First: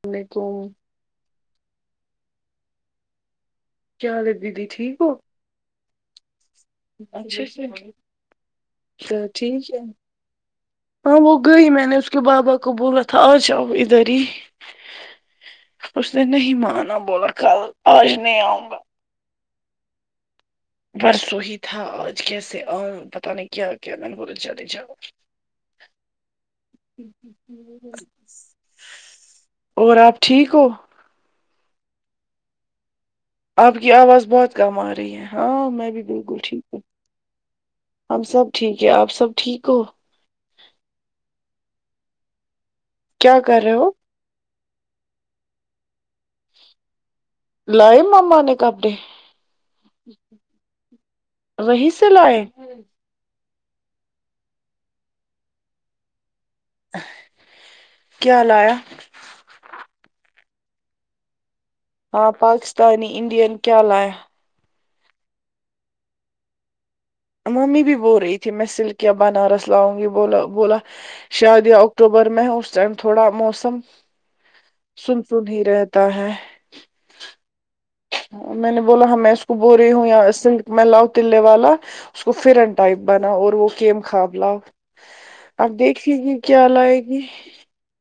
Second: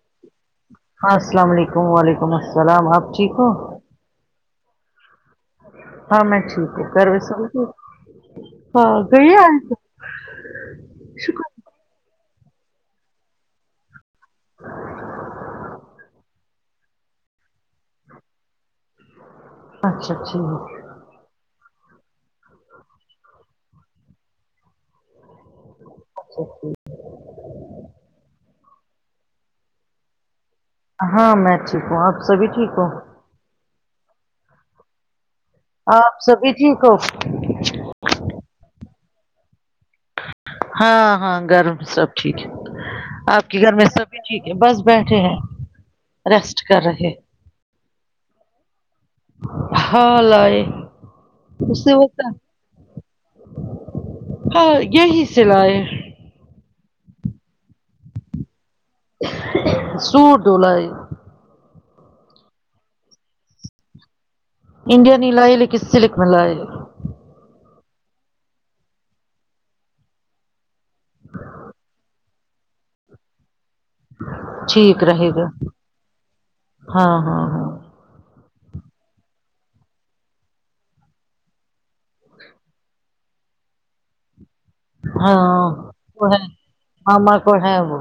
ہم نے تو اسلام علیکم وعلیکم السلام آپ ٹھیک ہو کیا حال ہے دیدی ٹھیک ہو ہاں میں ٹھیک ہے گھر سب اچھے سے ٹھیک اچھا ہاں گئی آ ٹھیک ہے ہاں وہ گئی میں نے اس کو بابا کو بولا تھا آج آؤ ادھر ہی اس دن نہیں مانا بولا کل آج نہیں آؤں گا اچھا اچھی ہو برسوں ہی تھا آج کیسے آ یۓ نہیں کیا کیا بول چے جاؤ اچھا جٹ اور آپ ٹھیک ہو ہاں میں ٹھیک ہوں آپ سبھی ٹھیک ہوں آپ کی آواز بہت کم آ ر رہی ہے ہاں میں بھی آپ بالکل سبھی ہوں ٹھیک ہو ہم سب ٹھیک ہے آپ سب ٹھیک ہو ہاں ہاں گھر میں سب ٹھیک ہے کیا آپ کے کر گھر رہے میں ہو سبھی ٹھیک ہے بس بیٹھے ہیں ریسٹ کر رہے لائے نہ ماما کے ابھی ہاں لائے وہیں اسے سے ہوتا لائے ہاں یہی سے لائے ہے کیا لایا سوٹولائی ہاں پاکستانی انڈین کیا لا ۓ انڈیاین ہی لائے لیکن سلک میں لائے ممی بھی بول رہی تھی میں سلک بنارس لاؤں گی بولا بولا شاید یا اکتوبر میں ہو سہی تھوڑا موسم ٹھیک سن رہے تو گا نہیں ر ہتا ہے ہاں ہاں ہاں میں نے بولا ہ میں اس کو بول رہی ہوں یہ سلک میں لاؤ تو یہ والا اس کو فرن ٹائپ بنا اور وہ فرن کھا گیا ہاں وہ لائے گی ہما کو ہے وہ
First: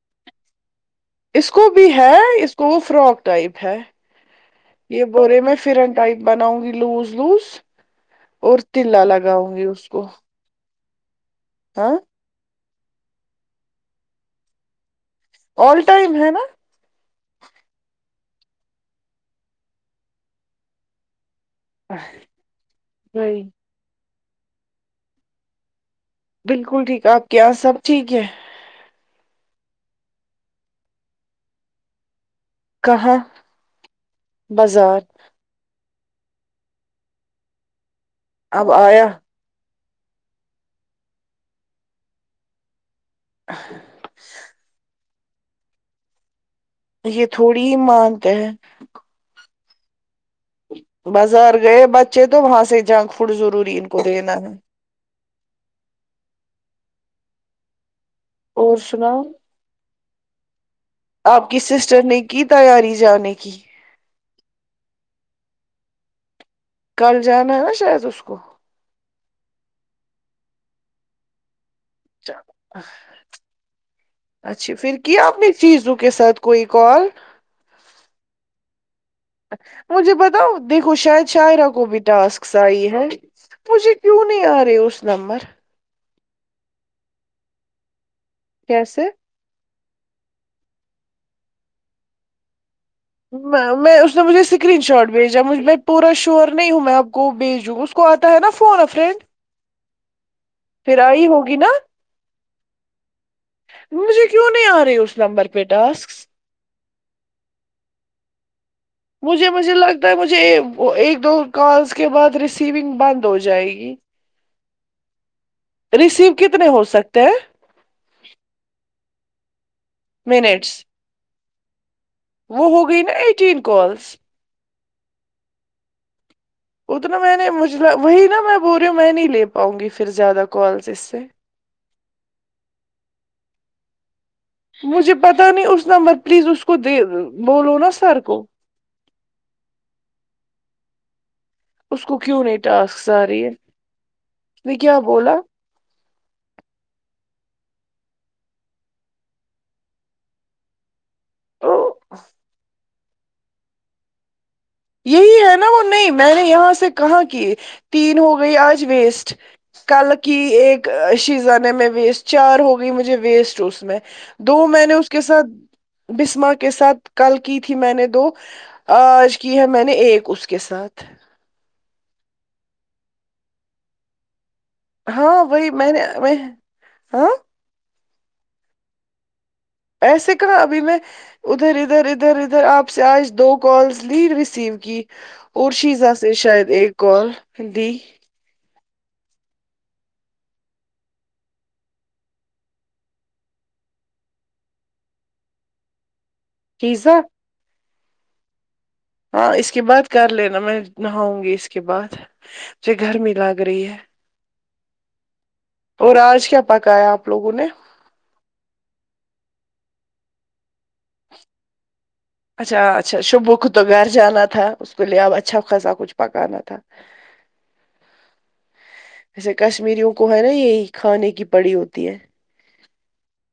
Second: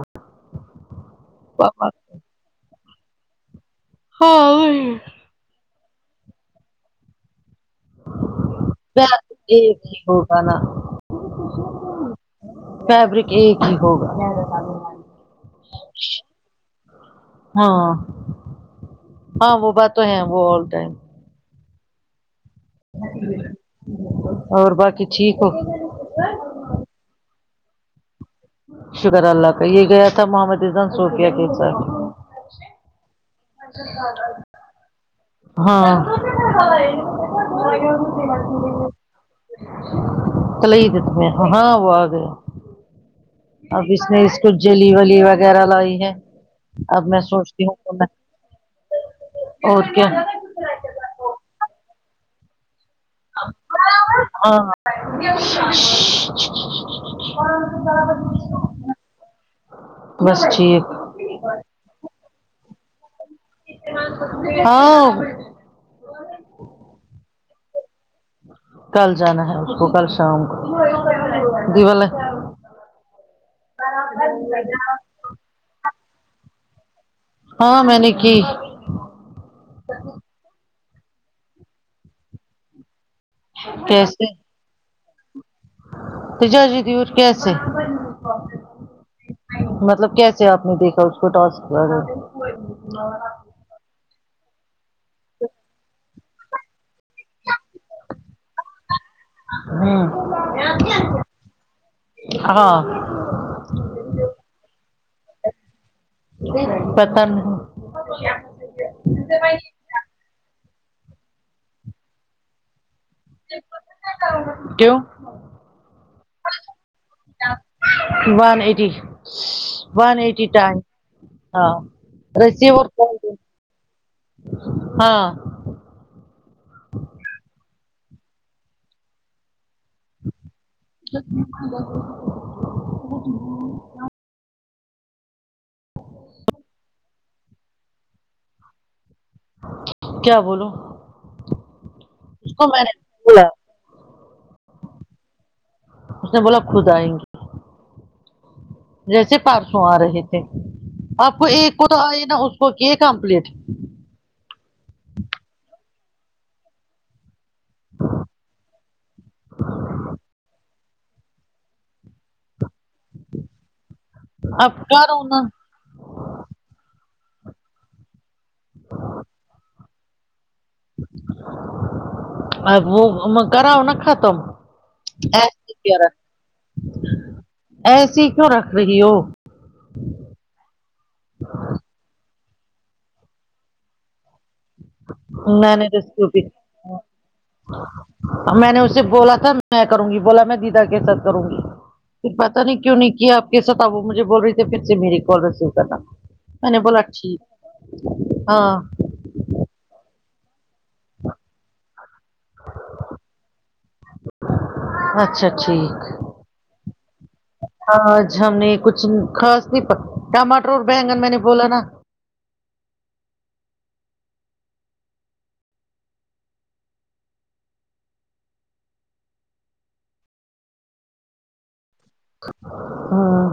اس کو بھی پاپا ہے اس کو وہ فراک ٹائپ ہے ہاں اور رے میں فرن ٹائپ بناؤں گی لوز لوز اور تلا لگاؤ گی اس کو ونا آاں فیبرک ایک ہی ہوگا آل ٹائم ہے نا ہاں ہاں وہ بات تو ہے وہ آل ٹائم ا [inaudible] اور باقی ٹھیک ہو بالکل ٹھیک آپ کے یہاں سب ٹھیک ہے شکر اللہ کا یہ گیا تھا ماما کے گھر صوفیہ کے ساتھ کہاں بازار ہاں اب آیا کل ہی جتنے ہاں وہ آ گیا ابھی نے اس کو جلی ولی وغیرہ لائی ہے اب میں سوچتی ہوں کہ میں گۓ ہے اور کیا بازار گئے بچے تو وہاں سے جنک فوڈ ضروری ان کو دینا ہے [unintelligible] اور سناؤ بس ٹھیک آپ کی سسٹر نے کی تیاری جانے کی ہاں کل جانا ہے نا شاید اس کو کل جانا ہے اس کو کل شام کو دی [unintelligible] ہاں [unintelligible] اچھا پھر کیا اپنی شیزو کے ساتھ کوئی کال ہاں میں نےکی مجھے بتاؤ دیکھو شاید شایرہ کو بھی ٹاسکس آئی ہے مجھے کیوں کیسے نہیں آ رہے اس نمبر [unintelligible] کیسے مطلب کیسے آپ نے دیکھا اس کو ٹاسکس آرہے تھے میں میں اس نے مجھے اسکرین شاٹ بھیجا مجھ میں پورا شور نہیں ہوں میں آپ کو بھیجوں کو اتا ہے نہ فون افرینڈ ھممم ہوگی نا ہاں مجھے کیوں نہیں آ رہی ہے اس نمبر پہ ٹاسک پتا نہیں مجھے مجھے لگتا ہے مجھے اک ایک دو کالس کے بعد ریسیونگ بند ہو جائے گی کیوں ریسیو کتنے ہو سکتے ہیں one eighty one eighty minutes time ہاں وہ ہو ریسیور گئی نا کال ایٹین کالس ہاں اتنا میں نے مجھ وہی نا میں بول رہی ہوں میں نہیں لے پاؤں گی پھر زیادہ کال اس سے [unintelligible] مجھے پتا نہیں اس نمبر پلیز اس کو دے بولو نا سر کو کیا بولو اس کو کیوں اس نہیں میں نے ٹاسکس آ رہی بولا ہے اس نے کیا بولا اس نے بولا خود آئیں گے جیسے پرسوں آ رہے تھے آپ کو ایک کو تو آئی نا اس کو کیے کمپلیٹ یہی ہے نا وہ نہیں میں نے یہاں سے کہاں کی تین ہو گئی آج ویسٹ کل کی ایک شیزان میں بھی چار ہو گئی مجھے ویسٹ اس میں دو اب میں نے اس کرو کے نا ساتھ بسما کے ساتھ کل کی تھی میں نے دو آج کی ہے میں نے ایک اس کے ساتھ وہ میں کراؤ نا ختم ہاں وہی ایسی میں کیا نے رکھ میں ہاں ایسی کیوں رکھ رہی ہو ایسے کہا ابھی میں ادھر ادھر ادھر ادھر آپ سے آج دو کالز لی ریسیو کی اور میں نے شیزاں ریسیو سے شاید ایک کال دی ا میں نے اسے بولا تھا میں کروں گی بولا میں دیدا کے ساتھ کروں گی پھر پتا نہیں کیوں نہیں کیا آ کے ساتھ وہ مجھے بول رہی تھی پھر سے میری کال ریسیو کرنا میں نے بولا شیزا ٹھیک ہاں ہاں اس کے بعد کر لینا میں نہاؤں گی اس کے بعد جے گرمی لگ رہی ہے اچھا اچھا جی اور آج کیا پکایا آپ لوگوں نے آج ہم نے کچھ خاص نہیں پک ٹماٹر اور بینگن میں نے بولا نا اچھا اچھا شبح کو تو گھر جانا تھا اس کے لیے اب اچھا خاصا کچھ پکانا تھا جیسے کشمیریوں کو ہے نا یہی کھانے کی پڑی ہوتی ہے ہاں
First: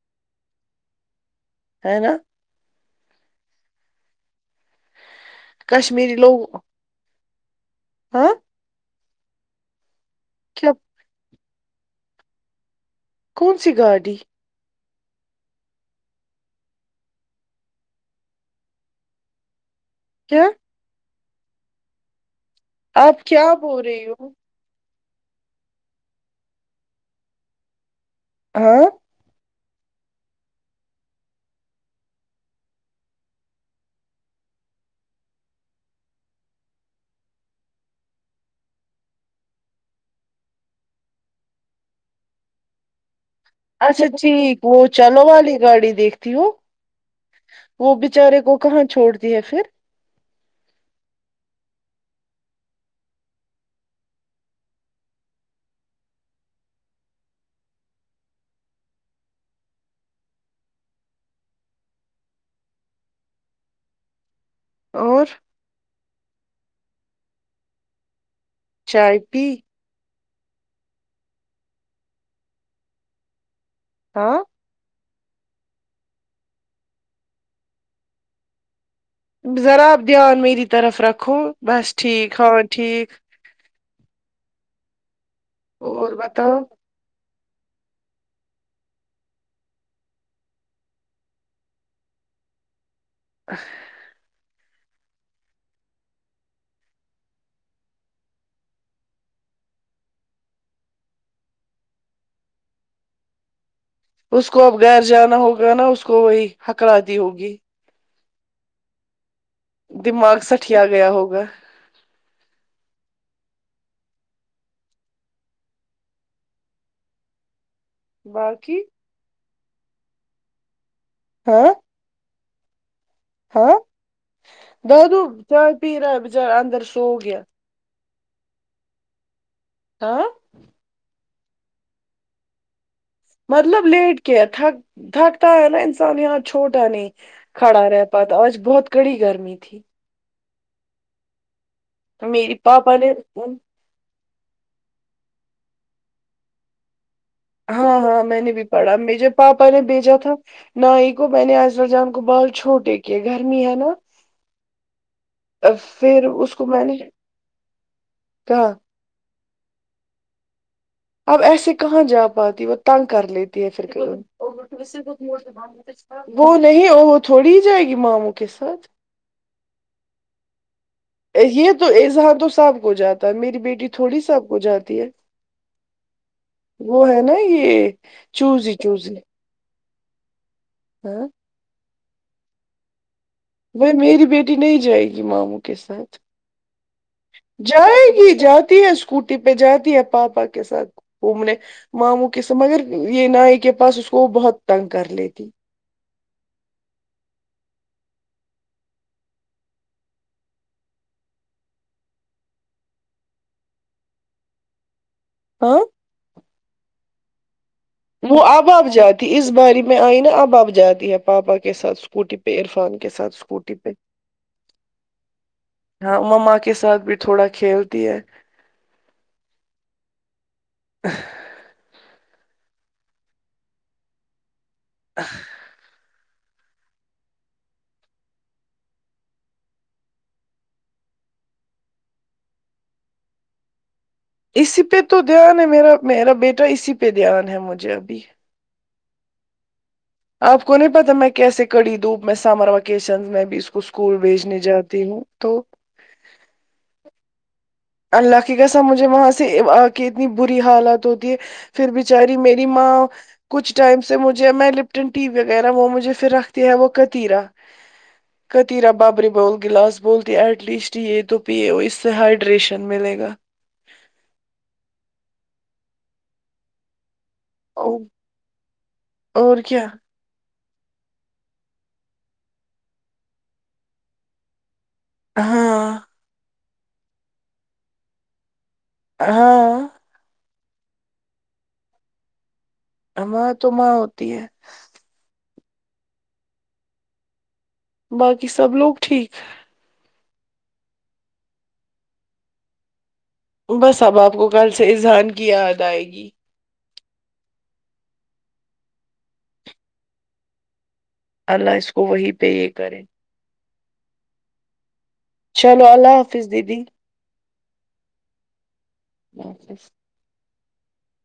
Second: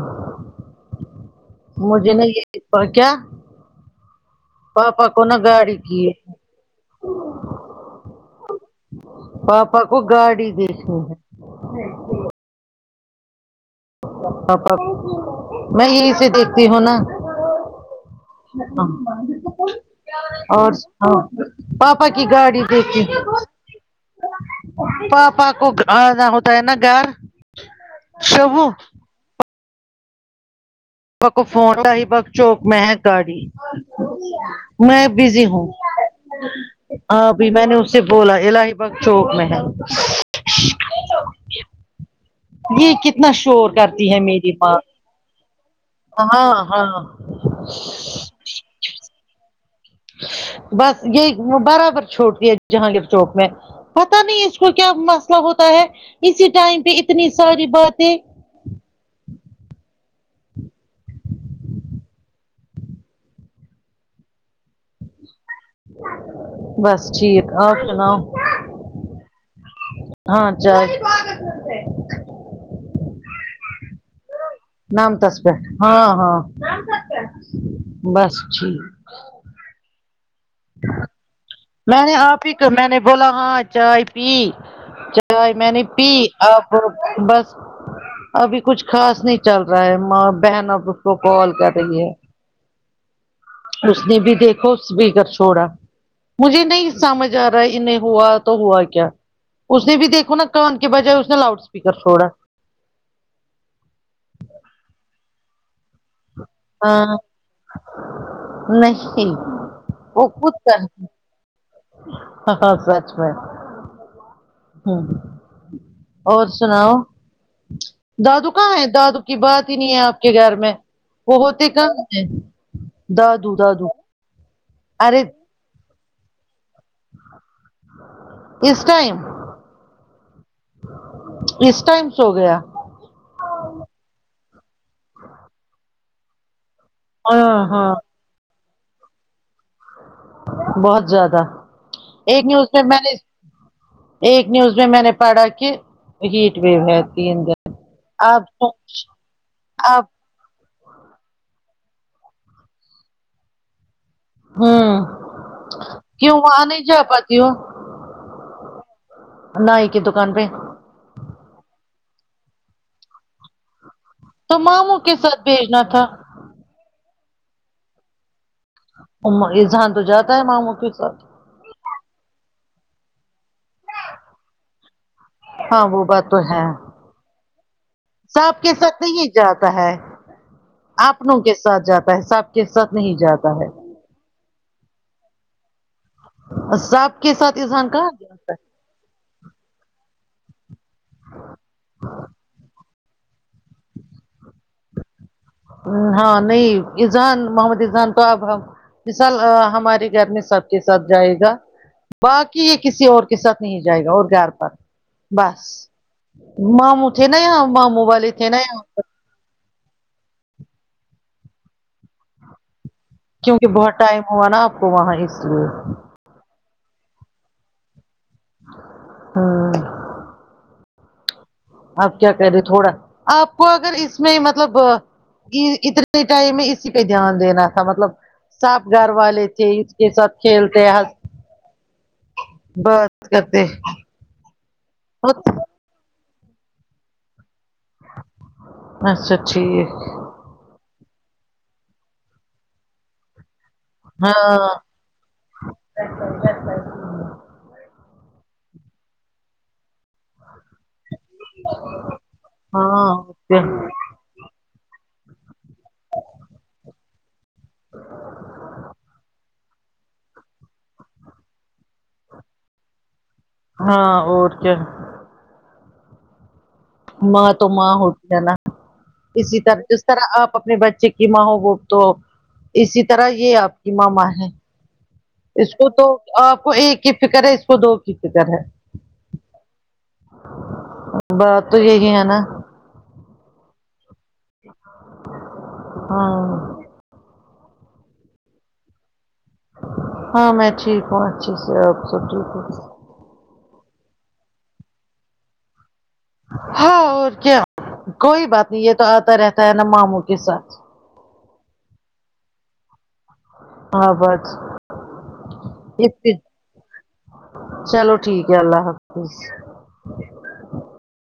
ہے نا مجھے نہیں یہ اور کیا؟ پاپا کو نہ گاڑی کی کشمیری لوگ ہاں پاپا کو گاڑی کیا دیکھنی ہے کون سی گاڑی پاپا کو میں یہی سے دیکھتی ہوں نا کیا اور سناؤ پاپا کی گاڑی دیکھے آپ کیا بول رہی ہو پاپا کو آنا ہوتا ہے نا گھر شوبو ہاں پا کو فون کری بک چوپ میں گاڑی میں بزی ہوں بھابھی میں نے اس سے بولا الاہی بگ چوک میں یہ کتنا شور اچھا کرتی ہے میری ٹھیک ماں وہ چلو والی گاڑی دیکھتی ہو ہاں ہاں وہ بچارے کو کہاں چھوڑتی ہے پھر بس یہ وہ برابر چھوڑتی ہے جہانگیر چوک میں پتہ نہیں اس کو کیا مسئلہ ہوتا ہے اسی ٹائم پہ اتنی ساری باتیں اور بس ٹھیک اور سناؤ چائے پی ہاں جائے ہاں نام تس پ ہاں ہاں بس ٹھیک ذرا آپ دھیان میری طرف رکھو بس میں نے ٹھیک آپ ہی ہاں کو میں نے ٹھیک بولا ہاں چائے پی چائے میں نے پی اور بتاؤ آپ بس ابھی کچھ خاص نہیں چل رہا ہے ماں بہن اب اس کو کال کر رہی ہے ا اس نے بھی دیکھو اس بھیگر چھوڑا مجھے نہیں سمجھ آ رہا ہے انہیں ہوا تو ہوا کیا اس نے بھی دیکھو نا کان کے بجائے اس نے لاؤڈ اسپیکر چھوڑا اس کو اب گھیر جانا ہوگا نا اس کو وہی ہکال دی ہاں ہوگی نہیں وہ دماغ خود سٹیا کر گیا ہوگا ہاں سچ میں ہ اور سناؤ دادو کہاں باقی ہیں دادو کی بات ہی نہیں ہے آپ کے گھر میں وہ ہوتے ہاں کہاں ہیں دادو ہاں دادو دادو ارے چائے پی رہا بچارا اندر سو گیا اس ٹائم آں اس ٹائم سو گیا مطلب لیٹ گیا تھک تھکتا ہے نا انسان یہاں چھوٹا نہیں ہاں کھڑا ہاں رہت پاتا آج بہت کڑی گرمی تھی بہت زیادہ ایک میری نیوز پاپا میں نے ایک نیوز میں میں نے پڑھا کہ ہیٹ ویو ہے تین دن ہاں ہاں میں آپ نے بھی پڑھا سوچ مجھے پاپا نے آپ بھیجا تھا نہیی کو میں نے آئے رو جان کو بال چھوٹے کہ گرمی ہے نا ہاں اب پھر کیوں اس وہاں کو میں نہیں نے جا پاتتی ہو کہا نائ کی دکان پہ اب ایسے کہاں جا پاتی وہ تنگ کر لیتی ہے پھر تو ماموں کے ساتھ بھیجنا تھا وہ نہیں وہ تھوڑی ہی جائے گی ماموں کے ساتھ اذہان تو جاتا ہے ماموں کے ساتھ یہ تو اظہان تو سب کو جاتا ہے میری بیٹی تھوڑی ساب کو جاتی ہے ہاں وہ بات تو ہے وہ ہے نا یہ سب چوزی کے ساتھ چوزی نہیں جاتا ہے ہاں اپنوں کے ساتھ جاتا ہے سب کے ساتھ نہیں جاتا ہے بھائی میری بیٹی نہیں جائے گی ماموں کے ساتھ سب کے ساتھ اذہان جائے کہاں گی جاتا جاتی ہے اسکوٹی پہ جاتی ہے پا پا کے ساتھ گھومنے ماموں کے سمے مگر یہ نائ کے پاس اس کو بہت تنگ کر لیتی ہاں نہیں ایذان محمد ایذان تو آب ہم ایزان ہمارے گھر میں سب کے ساتھ جائے گا باقی یہ کسی اور کے ساتھ نہیں جائے گا اور گھر پر بس ہاں ماموں تھے نا یہاں ماموں والے وہ تھے نا اب یہاں اب پر جاتی اس باری میں آئی نا اب آب جاتی ہے پاپا کے ساتھ س کپوٹی پہ عرفان کے ساتھ کیونکہ اسکوٹی پہ بہت ٹائم ہوا نا آپ کو وہاں اس لیے ہاں مماں کے ساتھ بھی تھوڑا کھیلتی ہے ہاں آپ کیا کہہ رہے تھوڑا آپ کو اگر اس میں مطلب یہ اتنے اس ٹائم میں اسی پہ دھیان دینا تھا مطلب ساب گھر والے تھے اس کے ساتھ کھیلتے بات کرتے اسی پہ تو دھیان ہے میرا میرا بیٹا اسی پہ دھیان ہے مجھے ابھی اچھا ٹھیک آپ کو نہیں پتا میں کیسے کڑی دوں میں سمر ویکیشن میں بھی اس کو اسکول بھیجنے ہاں جاتی ہوں تو اللہ کی قسم مجھے وہاں سے آ کے اتنی بری حالت ہوتی پھر بچاری میری ماں ہاں اور کیا کچھ ٹائم سے مجھے میں لپٹن ٹی وی وغیرہ وہ مجھے پھر رکھتی ہے وہ کرتی رہ کتییرا بابری بول گلاس بولتی ایٹ لیسٹ یہ تو پیے اس سے ہائڈ نیوٹریشن ملے گا ہاں اور کیا ماں تو ماں او- ہوتی ہے نا اسی اور طرح کیا سے اس طرح آپ اپنے بچے کی ماں ہو گو تو اسی طرح یہ آپ کی ماں ماں ہے اس ہاں کو تو آپ کو ایک کی فکر ہے اس کو دو کی فکر ہے ہاں بات تو یہ ہی ہیں نا ماں تو ماں ہوتی ہے ہاں باقی سب لوگ ٹھیک ہاں میں ٹھیک ہوں اچھے سے آپ سب ٹھیک ہوں بس اب آپ کو کل سے اذہان کی یاد آئے گی ہاں اور کیا کوئی بات نہیں یہ تو آتا رہتا ہے ناں ماموں کے ساتھ اللہ اس کو وہی پہ یہ کریں ہاں باجی چلو اللہ حافظ دیدی چلو ٹھیک ہے اللہ حافظ اللہ حافظ۔